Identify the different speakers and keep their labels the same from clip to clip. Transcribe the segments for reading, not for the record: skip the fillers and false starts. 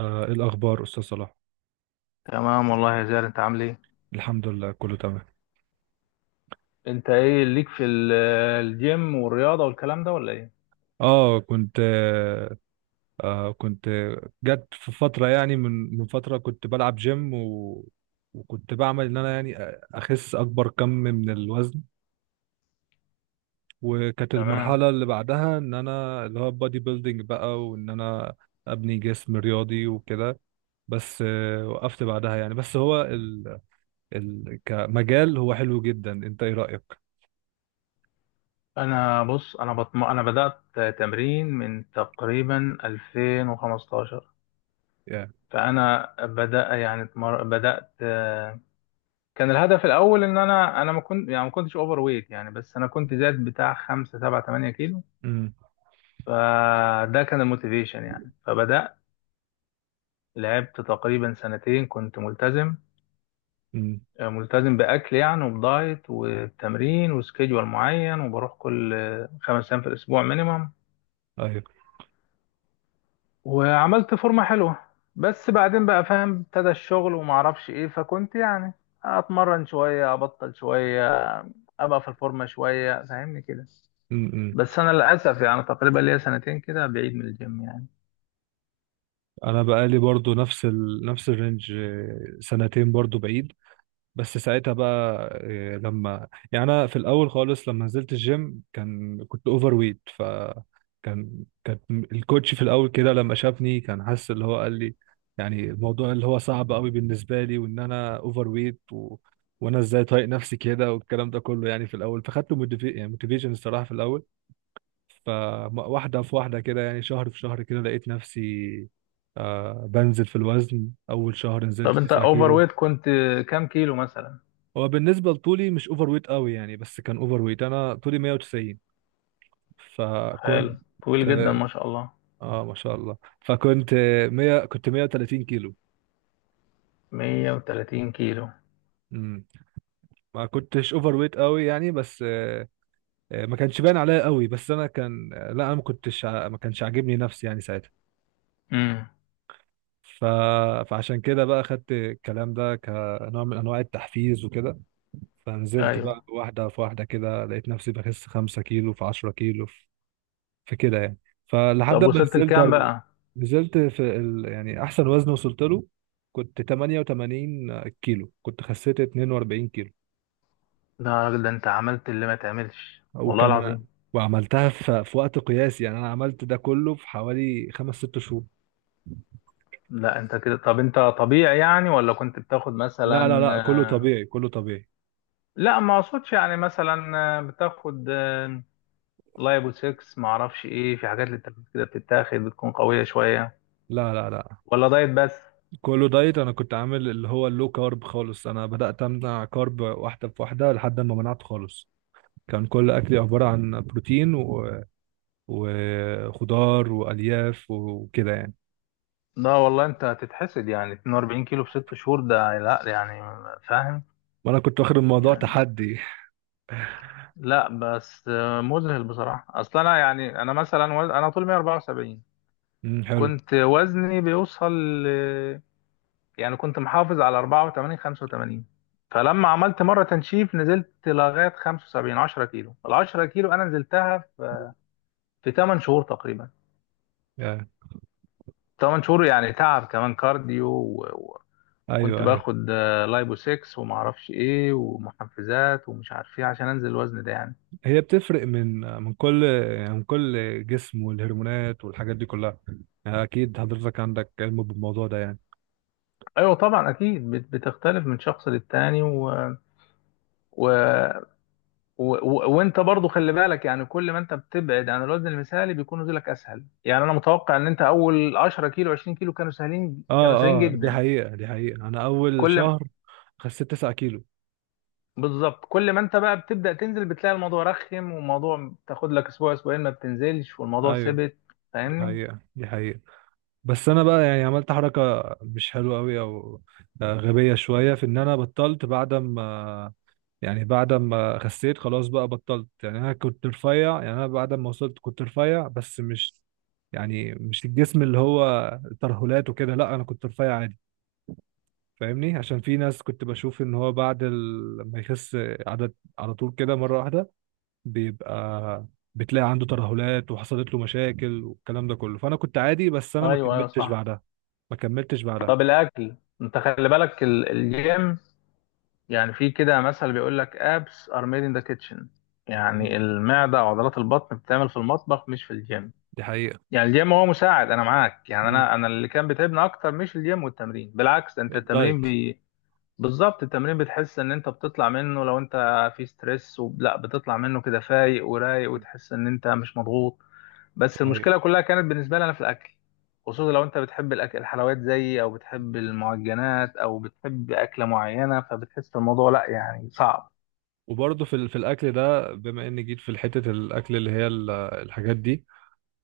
Speaker 1: إيه الأخبار أستاذ صلاح؟
Speaker 2: تمام والله يا زياد، انت عامل ايه؟
Speaker 1: الحمد لله كله تمام.
Speaker 2: انت ايه ليك في الجيم والرياضه والكلام ده، ولا ايه؟
Speaker 1: آه كنت آه آه، كنت جت في فترة، يعني من فترة كنت بلعب جيم وكنت بعمل إن أنا، يعني، أخس أكبر كم من الوزن. وكانت
Speaker 2: تمام.
Speaker 1: المرحلة اللي بعدها إن أنا اللي هو بادي بيلدينج بقى، وإن أنا أبني جسم رياضي وكده. بس، وقفت بعدها يعني. بس هو كمجال هو حلو جدا، أنت إيه رأيك؟
Speaker 2: انا بص، انا بدات تمرين من تقريبا 2015.
Speaker 1: يعني.
Speaker 2: فانا بدا يعني اتمر... بدات، كان الهدف الاول ان انا ما كنتش اوفر ويت يعني. بس انا كنت زاد بتاع 5 7 8 كيلو،
Speaker 1: امم.
Speaker 2: فده كان الموتيفيشن يعني. فبدات لعبت تقريبا سنتين، كنت ملتزم.
Speaker 1: امم.
Speaker 2: ملتزم بأكل يعني، وبدايت وتمرين وسكيدول معين، وبروح كل خمس أيام في الأسبوع مينيمم.
Speaker 1: ايوه.
Speaker 2: وعملت فورمة حلوة. بس بعدين بقى فاهم، ابتدى الشغل ومعرفش ايه، فكنت يعني اتمرن شوية ابطل شوية، ابقى في الفورمة شوية، فاهمني كده.
Speaker 1: Mm-hmm.
Speaker 2: بس انا للاسف يعني تقريبا ليا سنتين كده بعيد من الجيم يعني.
Speaker 1: انا بقالي برضو نفس نفس الرينج، سنتين برضو بعيد. بس ساعتها بقى، لما، يعني، انا في الاول خالص لما نزلت الجيم كنت اوفر ويت ف كان الكوتش في الاول كده لما شافني كان حاسس اللي هو، قال لي يعني الموضوع اللي هو صعب قوي بالنسبه لي، وان انا اوفر ويت، و... وانا ازاي طايق نفسي كده والكلام ده كله، يعني في الاول فخدت يعني موتيفيشن الصراحه في الاول. فواحدة في واحدة كده، يعني شهر في شهر كده، لقيت نفسي بنزل في الوزن. أول شهر نزلت
Speaker 2: طب انت
Speaker 1: 9
Speaker 2: اوفر
Speaker 1: كيلو.
Speaker 2: ويت، كنت كام كيلو مثلا؟
Speaker 1: هو بالنسبة لطولي مش أوفر ويت قوي يعني، بس كان أوفر ويت. أنا طولي 190 فكنت،
Speaker 2: حلو، طويل جدا، ما شاء الله.
Speaker 1: ما شاء الله، فكنت 100، كنت 130 كيلو.
Speaker 2: 130 كيلو.
Speaker 1: امم. ما كنتش اوفر ويت قوي يعني بس، ما كانش باين عليا قوي، بس انا كان، لا انا ما كنتش ع- ما كانش عاجبني نفسي يعني ساعتها.
Speaker 2: امم.
Speaker 1: ف... فعشان كده بقى خدت الكلام ده كنوع من انواع التحفيز وكده. فنزلت
Speaker 2: ايوه.
Speaker 1: بقى واحده في واحده كده، لقيت نفسي بخس 5 كيلو، في 10 كيلو، في كده يعني. فلحد
Speaker 2: طب
Speaker 1: ما
Speaker 2: وصلت لكام بقى؟
Speaker 1: نزلت في يعني احسن وزن وصلت له، كنت 88 كيلو، كنت خسيت 42 كيلو.
Speaker 2: لا يا راجل، ده انت عملت اللي ما تعملش، والله
Speaker 1: وكان
Speaker 2: العظيم.
Speaker 1: وعملتها في وقت قياسي. يعني انا عملت ده كله في حوالي خمس ست شهور.
Speaker 2: لا انت كده، طب انت طبيعي يعني، ولا كنت بتاخد مثلا؟
Speaker 1: لا لا لا، كله
Speaker 2: آه،
Speaker 1: طبيعي، كله طبيعي.
Speaker 2: لا، ما اقصدش، يعني مثلا بتاخد لايبو 6، ما اعرفش ايه، في حاجات للتركيز كده بتتاخد، بتكون قوية شوية،
Speaker 1: لا لا لا،
Speaker 2: ولا دايت بس؟
Speaker 1: كله دايت. انا كنت عامل اللي هو اللو كارب خالص. انا بدأت امنع كارب واحدة في واحدة لحد ما منعته خالص. كان كل اكلي عبارة عن بروتين وخضار والياف وكده يعني.
Speaker 2: لا والله، انت هتتحسد يعني. 42 كيلو في 6 شهور، ده لا يعني، فاهم
Speaker 1: وانا كنت واخد الموضوع
Speaker 2: يعني.
Speaker 1: تحدي.
Speaker 2: لا بس مذهل بصراحة. اصل انا يعني، انا مثلا انا طول 174،
Speaker 1: امم، حلو.
Speaker 2: كنت وزني بيوصل ل- يعني كنت محافظ على 84 85. فلما عملت مرة تنشيف نزلت لغاية 75. 10 كيلو، ال 10 كيلو أنا نزلتها في في 8 شهور تقريبا.
Speaker 1: يا.
Speaker 2: 8 شهور، يعني تعب، كمان كارديو وكنت
Speaker 1: ايوه ايوه.
Speaker 2: باخد لايبو 6 وما اعرفش ايه ومحفزات ومش عارف ايه عشان انزل الوزن ده يعني.
Speaker 1: هي بتفرق من كل، يعني من كل جسم والهرمونات والحاجات دي كلها. يعني اكيد حضرتك عندك علم بالموضوع ده يعني.
Speaker 2: ايوه طبعا، اكيد بتختلف من شخص للتاني و... وانت برضو خلي بالك يعني، كل ما انت بتبعد عن الوزن المثالي بيكون نزولك اسهل. يعني انا متوقع ان انت اول 10 كيلو 20 كيلو كانوا سهلين، كانوا
Speaker 1: اه
Speaker 2: سهلين
Speaker 1: اه، دي
Speaker 2: جدا.
Speaker 1: حقيقة، دي حقيقة. انا اول
Speaker 2: كل ما-
Speaker 1: شهر خسيت 9 كيلو.
Speaker 2: بالظبط، كل ما انت بقى بتبدا تنزل بتلاقي الموضوع رخم، والموضوع تاخد لك اسبوع اسبوعين ما بتنزلش، والموضوع
Speaker 1: ايوه،
Speaker 2: ثبت،
Speaker 1: دي
Speaker 2: فاهمني.
Speaker 1: حقيقة، دي حقيقة. بس انا بقى، يعني، عملت حركه مش حلوه قوي، او غبيه شويه، في ان انا بطلت بعد ما، يعني بعد ما خسيت خلاص بقى بطلت. يعني انا كنت رفيع، يعني انا بعد ما وصلت كنت رفيع، بس مش، يعني مش الجسم اللي هو ترهلات وكده، لا، انا كنت رفيع عادي. فاهمني، عشان في ناس كنت بشوف ان هو بعد ما يخس عدد على طول كده مره واحده بيبقى، بتلاقي عنده ترهلات وحصلت له مشاكل والكلام ده كله. فانا كنت عادي، بس انا ما
Speaker 2: ايوه، ايوه،
Speaker 1: كملتش
Speaker 2: صح.
Speaker 1: بعدها. ما كملتش بعدها.
Speaker 2: طب الاكل، انت خلي بالك الجيم، يعني في كده مثل بيقول لك abs are made in the kitchen.
Speaker 1: مم.
Speaker 2: يعني المعده وعضلات البطن بتعمل في المطبخ مش في الجيم.
Speaker 1: دي حقيقة.
Speaker 2: يعني الجيم هو مساعد. انا معاك يعني،
Speaker 1: مم.
Speaker 2: انا اللي كان بيتعبني اكتر مش الجيم والتمرين. بالعكس، انت التمرين
Speaker 1: الدايت.
Speaker 2: بالظبط، التمرين بتحس ان انت بتطلع منه، لو انت في ستريس لا، بتطلع منه كده فايق ورايق،
Speaker 1: مم.
Speaker 2: وتحس ان انت مش مضغوط.
Speaker 1: دي
Speaker 2: بس
Speaker 1: حقيقة.
Speaker 2: المشكله كلها كانت بالنسبه لي انا في الاكل، خصوصا لو انت بتحب الاكل، الحلويات زيي، او بتحب المعجنات، او بتحب اكله معينه، فبتحس الموضوع، لا يعني، صعب.
Speaker 1: وبرضه في في الاكل ده، بما اني جيت في حتة الاكل اللي هي الحاجات دي،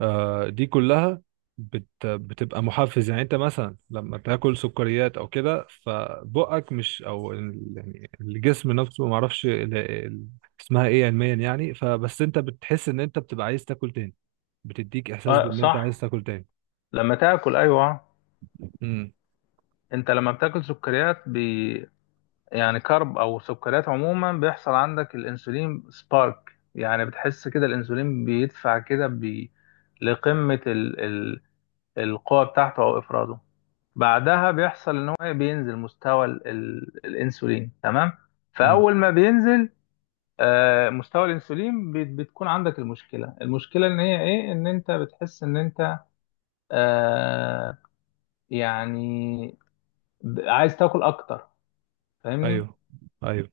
Speaker 1: دي كلها بتبقى محفز. يعني انت مثلا لما تاكل سكريات او كده فبقك مش، او يعني الجسم نفسه، ما اعرفش اسمها ايه علميا يعني. فبس انت بتحس ان انت بتبقى عايز تاكل تاني، بتديك احساس
Speaker 2: اه
Speaker 1: بان انت عايز
Speaker 2: صح.
Speaker 1: تاكل تاني.
Speaker 2: لما تاكل، ايوه.
Speaker 1: امم.
Speaker 2: انت لما بتاكل سكريات، يعني كرب او سكريات عموما، بيحصل عندك الانسولين سبارك. يعني بتحس كده الانسولين بيدفع كده بي لقمة ال... ال... القوة بتاعته او افراده. بعدها بيحصل ان هو إيه؟ بينزل مستوى الانسولين، تمام؟
Speaker 1: امم.
Speaker 2: فاول ما بينزل مستوى الانسولين، بتكون عندك المشكلة. المشكلة ان هي ايه؟ ان انت بتحس ان انت آه، يعني عايز تاكل اكتر، فاهمني.
Speaker 1: ايوه. ايوه.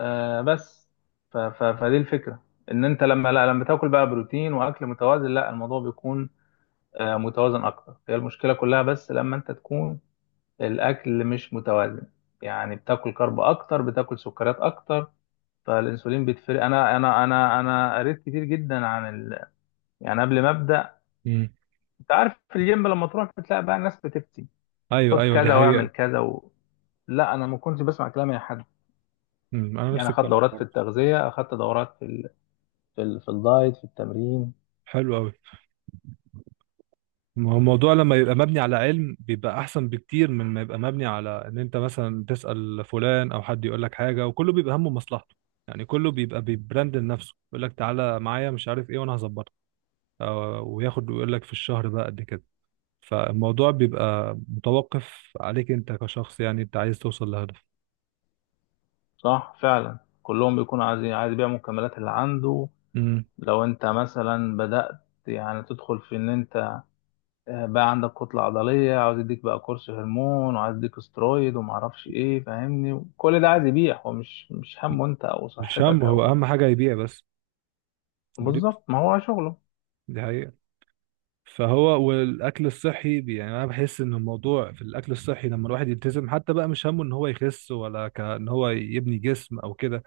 Speaker 2: آه بس ف ف فدي الفكرة، ان انت لما لا لما تاكل بقى بروتين واكل متوازن، لا، الموضوع بيكون متوازن اكتر. هي المشكلة كلها بس لما انت تكون الاكل مش متوازن، يعني بتاكل كرب اكتر، بتاكل سكريات اكتر، فالانسولين بيتفرق. انا قريت كتير جدا عن يعني قبل ما ابدا.
Speaker 1: مم.
Speaker 2: انت عارف في الجيم لما تروح بتلاقي بقى الناس بتفتي،
Speaker 1: ايوه
Speaker 2: خد
Speaker 1: ايوه، دي
Speaker 2: كذا واعمل
Speaker 1: حقيقة.
Speaker 2: كذا لا انا ما كنتش بسمع كلام اي حد.
Speaker 1: امم. انا
Speaker 2: يعني
Speaker 1: نفس
Speaker 2: اخدت
Speaker 1: الكلام
Speaker 2: دورات في
Speaker 1: برضه.
Speaker 2: التغذية، اخدت دورات في الدايت، في التمرين.
Speaker 1: حلو قوي. ما هو الموضوع لما يبقى مبني على علم بيبقى احسن بكتير من ما يبقى مبني على ان انت مثلا تسأل فلان او حد يقول لك حاجة، وكله بيبقى همه مصلحته. يعني كله بيبقى بيبراند لنفسه، يقول لك تعالى معايا مش عارف ايه وانا هظبطك، أو- وياخد ويقول لك في الشهر بقى قد كده. فالموضوع بيبقى متوقف عليك انت كشخص، يعني انت عايز توصل لهدف.
Speaker 2: صح فعلا، كلهم بيكونوا عايزين، عايز يبيع المكملات اللي عنده.
Speaker 1: امم.
Speaker 2: لو انت مثلا بدأت يعني تدخل في ان انت بقى عندك كتلة عضلية، عاوز يديك بقى كورس هرمون، وعايز يديك استرويد، ومعرفش ايه، فاهمني، كل ده عايز يبيع. هو مش همه انت او
Speaker 1: مش
Speaker 2: صحتك
Speaker 1: هو
Speaker 2: او،
Speaker 1: اهم حاجة يبيع بس. ودي
Speaker 2: بالظبط، ما هو شغله.
Speaker 1: دي حقيقة. فهو والاكل الصحي يعني، انا بحس ان الموضوع في الاكل الصحي لما الواحد يلتزم، حتى بقى مش همه ان هو يخس، ولا كان هو يبني جسم او كده.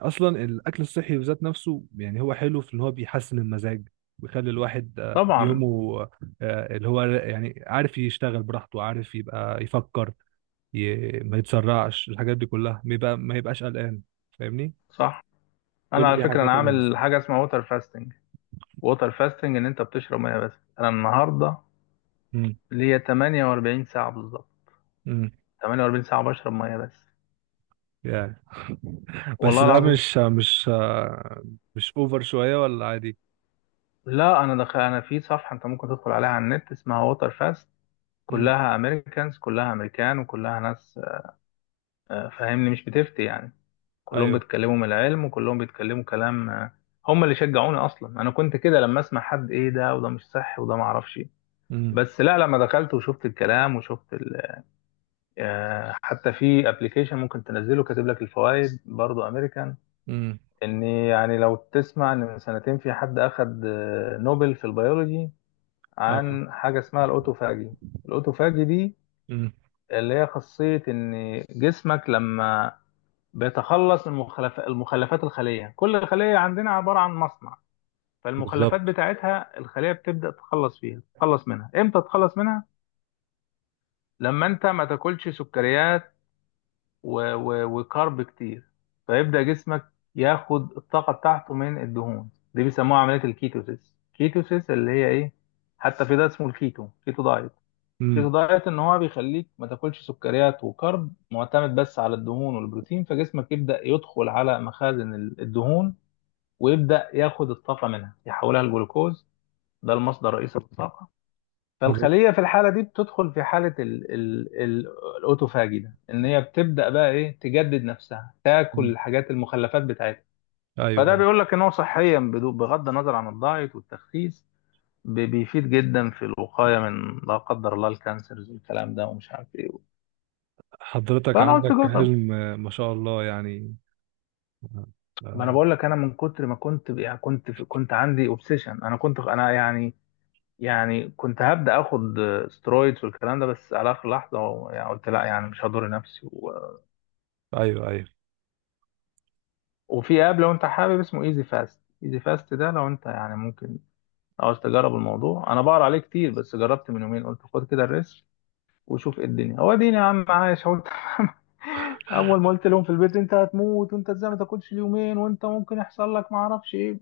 Speaker 1: اصلا الاكل الصحي بذات نفسه يعني هو حلو في ان هو بيحسن المزاج، ويخلي الواحد،
Speaker 2: طبعا،
Speaker 1: يومه، اللي هو يعني عارف يشتغل براحته، عارف يبقى يفكر، ما يتسرعش، الحاجات دي كلها ما يبقاش قلقان. فاهمني.
Speaker 2: صح. انا
Speaker 1: كل
Speaker 2: على
Speaker 1: دي
Speaker 2: فكرة انا
Speaker 1: حاجات.
Speaker 2: عامل حاجة اسمها ووتر فاستنج. ووتر فاستنج ان انت بتشرب ميه بس. انا النهاردة
Speaker 1: انا
Speaker 2: ليا 48 ساعة بالظبط. 48 ساعة بشرب مية بس،
Speaker 1: يعني بس
Speaker 2: والله
Speaker 1: ده
Speaker 2: العظيم.
Speaker 1: مش اوفر شوية ولا عادي؟
Speaker 2: لا، أنا دخل أنا في صفحة، أنت ممكن تدخل عليها على النت، اسمها ووتر فاست.
Speaker 1: امم.
Speaker 2: كلها أمريكانز، كلها أمريكان وكلها ناس، فاهمني، مش بتفتي يعني. كلهم
Speaker 1: ايوه.
Speaker 2: بيتكلموا من العلم، وكلهم بيتكلموا كلام، هم اللي شجعوني أصلا. أنا كنت كده لما أسمع حد، إيه ده وده مش صح وده معرفش إيه.
Speaker 1: امم.
Speaker 2: بس لا، لما دخلت وشفت الكلام وشفت ال... آه، حتى في ابلكيشن ممكن تنزله كاتب لك الفوائد، برضه امريكان.
Speaker 1: امم.
Speaker 2: ان يعني لو تسمع، ان من سنتين في حد اخد نوبل في البيولوجي،
Speaker 1: اه.
Speaker 2: عن حاجه اسمها الاوتوفاجي. الاوتوفاجي دي
Speaker 1: امم.
Speaker 2: اللي هي خاصيه ان جسمك لما بيتخلص من المخلفات، الخليه، كل خليه عندنا عباره عن مصنع. فالمخلفات
Speaker 1: بالظبط.
Speaker 2: بتاعتها الخليه بتبدا تتخلص فيها، تتخلص منها. امتى تتخلص منها؟ لما انت ما تاكلش سكريات وكارب كتير، فيبدأ جسمك ياخد الطاقة بتاعته من الدهون. دي بيسموها عملية الكيتوسيس، كيتوسيس اللي هي ايه؟ حتى في ده اسمه الكيتو، كيتو دايت. كيتو
Speaker 1: امم.
Speaker 2: دايت ان هو بيخليك ما تاكلش سكريات وكارب، معتمد بس على الدهون والبروتين، فجسمك يبدأ يدخل على مخازن الدهون، ويبدأ ياخد الطاقة منها، يحولها لجلوكوز، ده المصدر الرئيسي للطاقة.
Speaker 1: حضرتك.
Speaker 2: فالخلية في الحالة دي بتدخل في حالة ال ال ال الأوتوفاجي ده، إن هي بتبدأ بقى إيه؟ تجدد نفسها، تاكل
Speaker 1: امم.
Speaker 2: الحاجات، المخلفات بتاعتها.
Speaker 1: ايوه
Speaker 2: فده
Speaker 1: ايوه.
Speaker 2: بيقول لك إن هو صحيا، بغض النظر عن الدايت والتخسيس، بيفيد جدا في الوقاية من، لا قدر الله، الكانسرز والكلام ده ومش عارف إيه.
Speaker 1: حضرتك
Speaker 2: فأنا قلت
Speaker 1: عندك
Speaker 2: جرب.
Speaker 1: حلم، ما شاء الله يعني.
Speaker 2: ما أنا
Speaker 1: آه،
Speaker 2: بقول لك، أنا من كتر ما كنت ب- يعني كنت في كنت عندي أوبسيشن. أنا كنت أنا يعني يعني كنت هبدأ آخد سترويدز والكلام ده، بس على آخر لحظة يعني قلت لا، يعني مش هضر نفسي.
Speaker 1: ايوه ايوه
Speaker 2: وفي اب لو انت حابب، اسمه ايزي فاست. ايزي فاست ده لو انت يعني ممكن، عاوز تجرب الموضوع، انا بقرا عليه كتير بس جربت من يومين، قلت خد كده الريسك وشوف ايه الدنيا، هو ديني يا عم عايش؟ هو اول ما قلت لهم في البيت، انت هتموت، وانت ازاي ما تاكلش اليومين، وانت ممكن يحصل لك ما اعرفش ايه.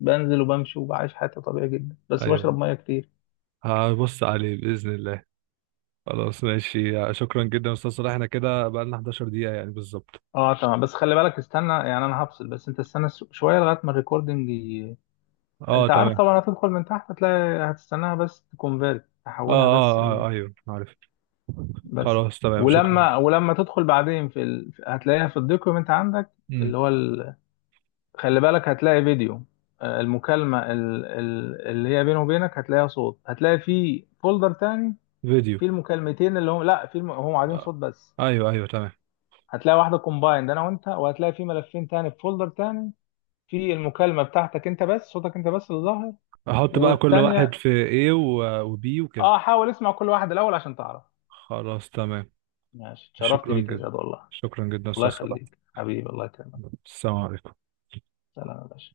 Speaker 2: بنزل وبمشي وبعيش حياتي طبيعي جدا، بس
Speaker 1: ايوه،
Speaker 2: بشرب ميه كتير.
Speaker 1: هبص عليه باذن الله. خلاص ماشي. شكرا جدا يا استاذ صلاح. احنا كده بقالنا 11 دقيقة يعني بالظبط.
Speaker 2: اه تمام. بس خلي بالك، استنى يعني، انا هفصل، بس انت استنى شويه لغايه ما الريكوردنج
Speaker 1: اه
Speaker 2: انت عارف
Speaker 1: تمام.
Speaker 2: طبعا، هتدخل من تحت هتلاقي، هتستناها بس تكونفيرت،
Speaker 1: اه
Speaker 2: تحولها بس.
Speaker 1: اه اه ايوه عارف.
Speaker 2: بس.
Speaker 1: خلاص تمام شكرا.
Speaker 2: ولما تدخل بعدين في هتلاقيها في الدوكيومنت عندك،
Speaker 1: امم.
Speaker 2: اللي هو خلي بالك هتلاقي فيديو، المكالمة اللي هي بينه وبينك، هتلاقيها صوت، هتلاقي في فولدر تاني،
Speaker 1: فيديو.
Speaker 2: في المكالمتين اللي هم لا، في هم قاعدين
Speaker 1: آه.
Speaker 2: صوت بس.
Speaker 1: ايوه ايوه تمام.
Speaker 2: هتلاقي واحدة كومبايند انا وانت، وهتلاقي في ملفين تاني في فولدر تاني، في المكالمة بتاعتك انت بس، صوتك انت بس اللي ظاهر،
Speaker 1: احط بقى كل واحد
Speaker 2: والتانية.
Speaker 1: في A وبي وكده.
Speaker 2: اه، حاول اسمع كل واحد الاول عشان تعرف.
Speaker 1: خلاص تمام.
Speaker 2: ماشي، اتشرفت
Speaker 1: شكرا
Speaker 2: بيك يا
Speaker 1: جدا.
Speaker 2: زياد، والله.
Speaker 1: شكرا جدا
Speaker 2: الله
Speaker 1: استاذ صلاح.
Speaker 2: يخليك حبيبي، الله يكرمك.
Speaker 1: السلام عليكم.
Speaker 2: سلام يا باشا.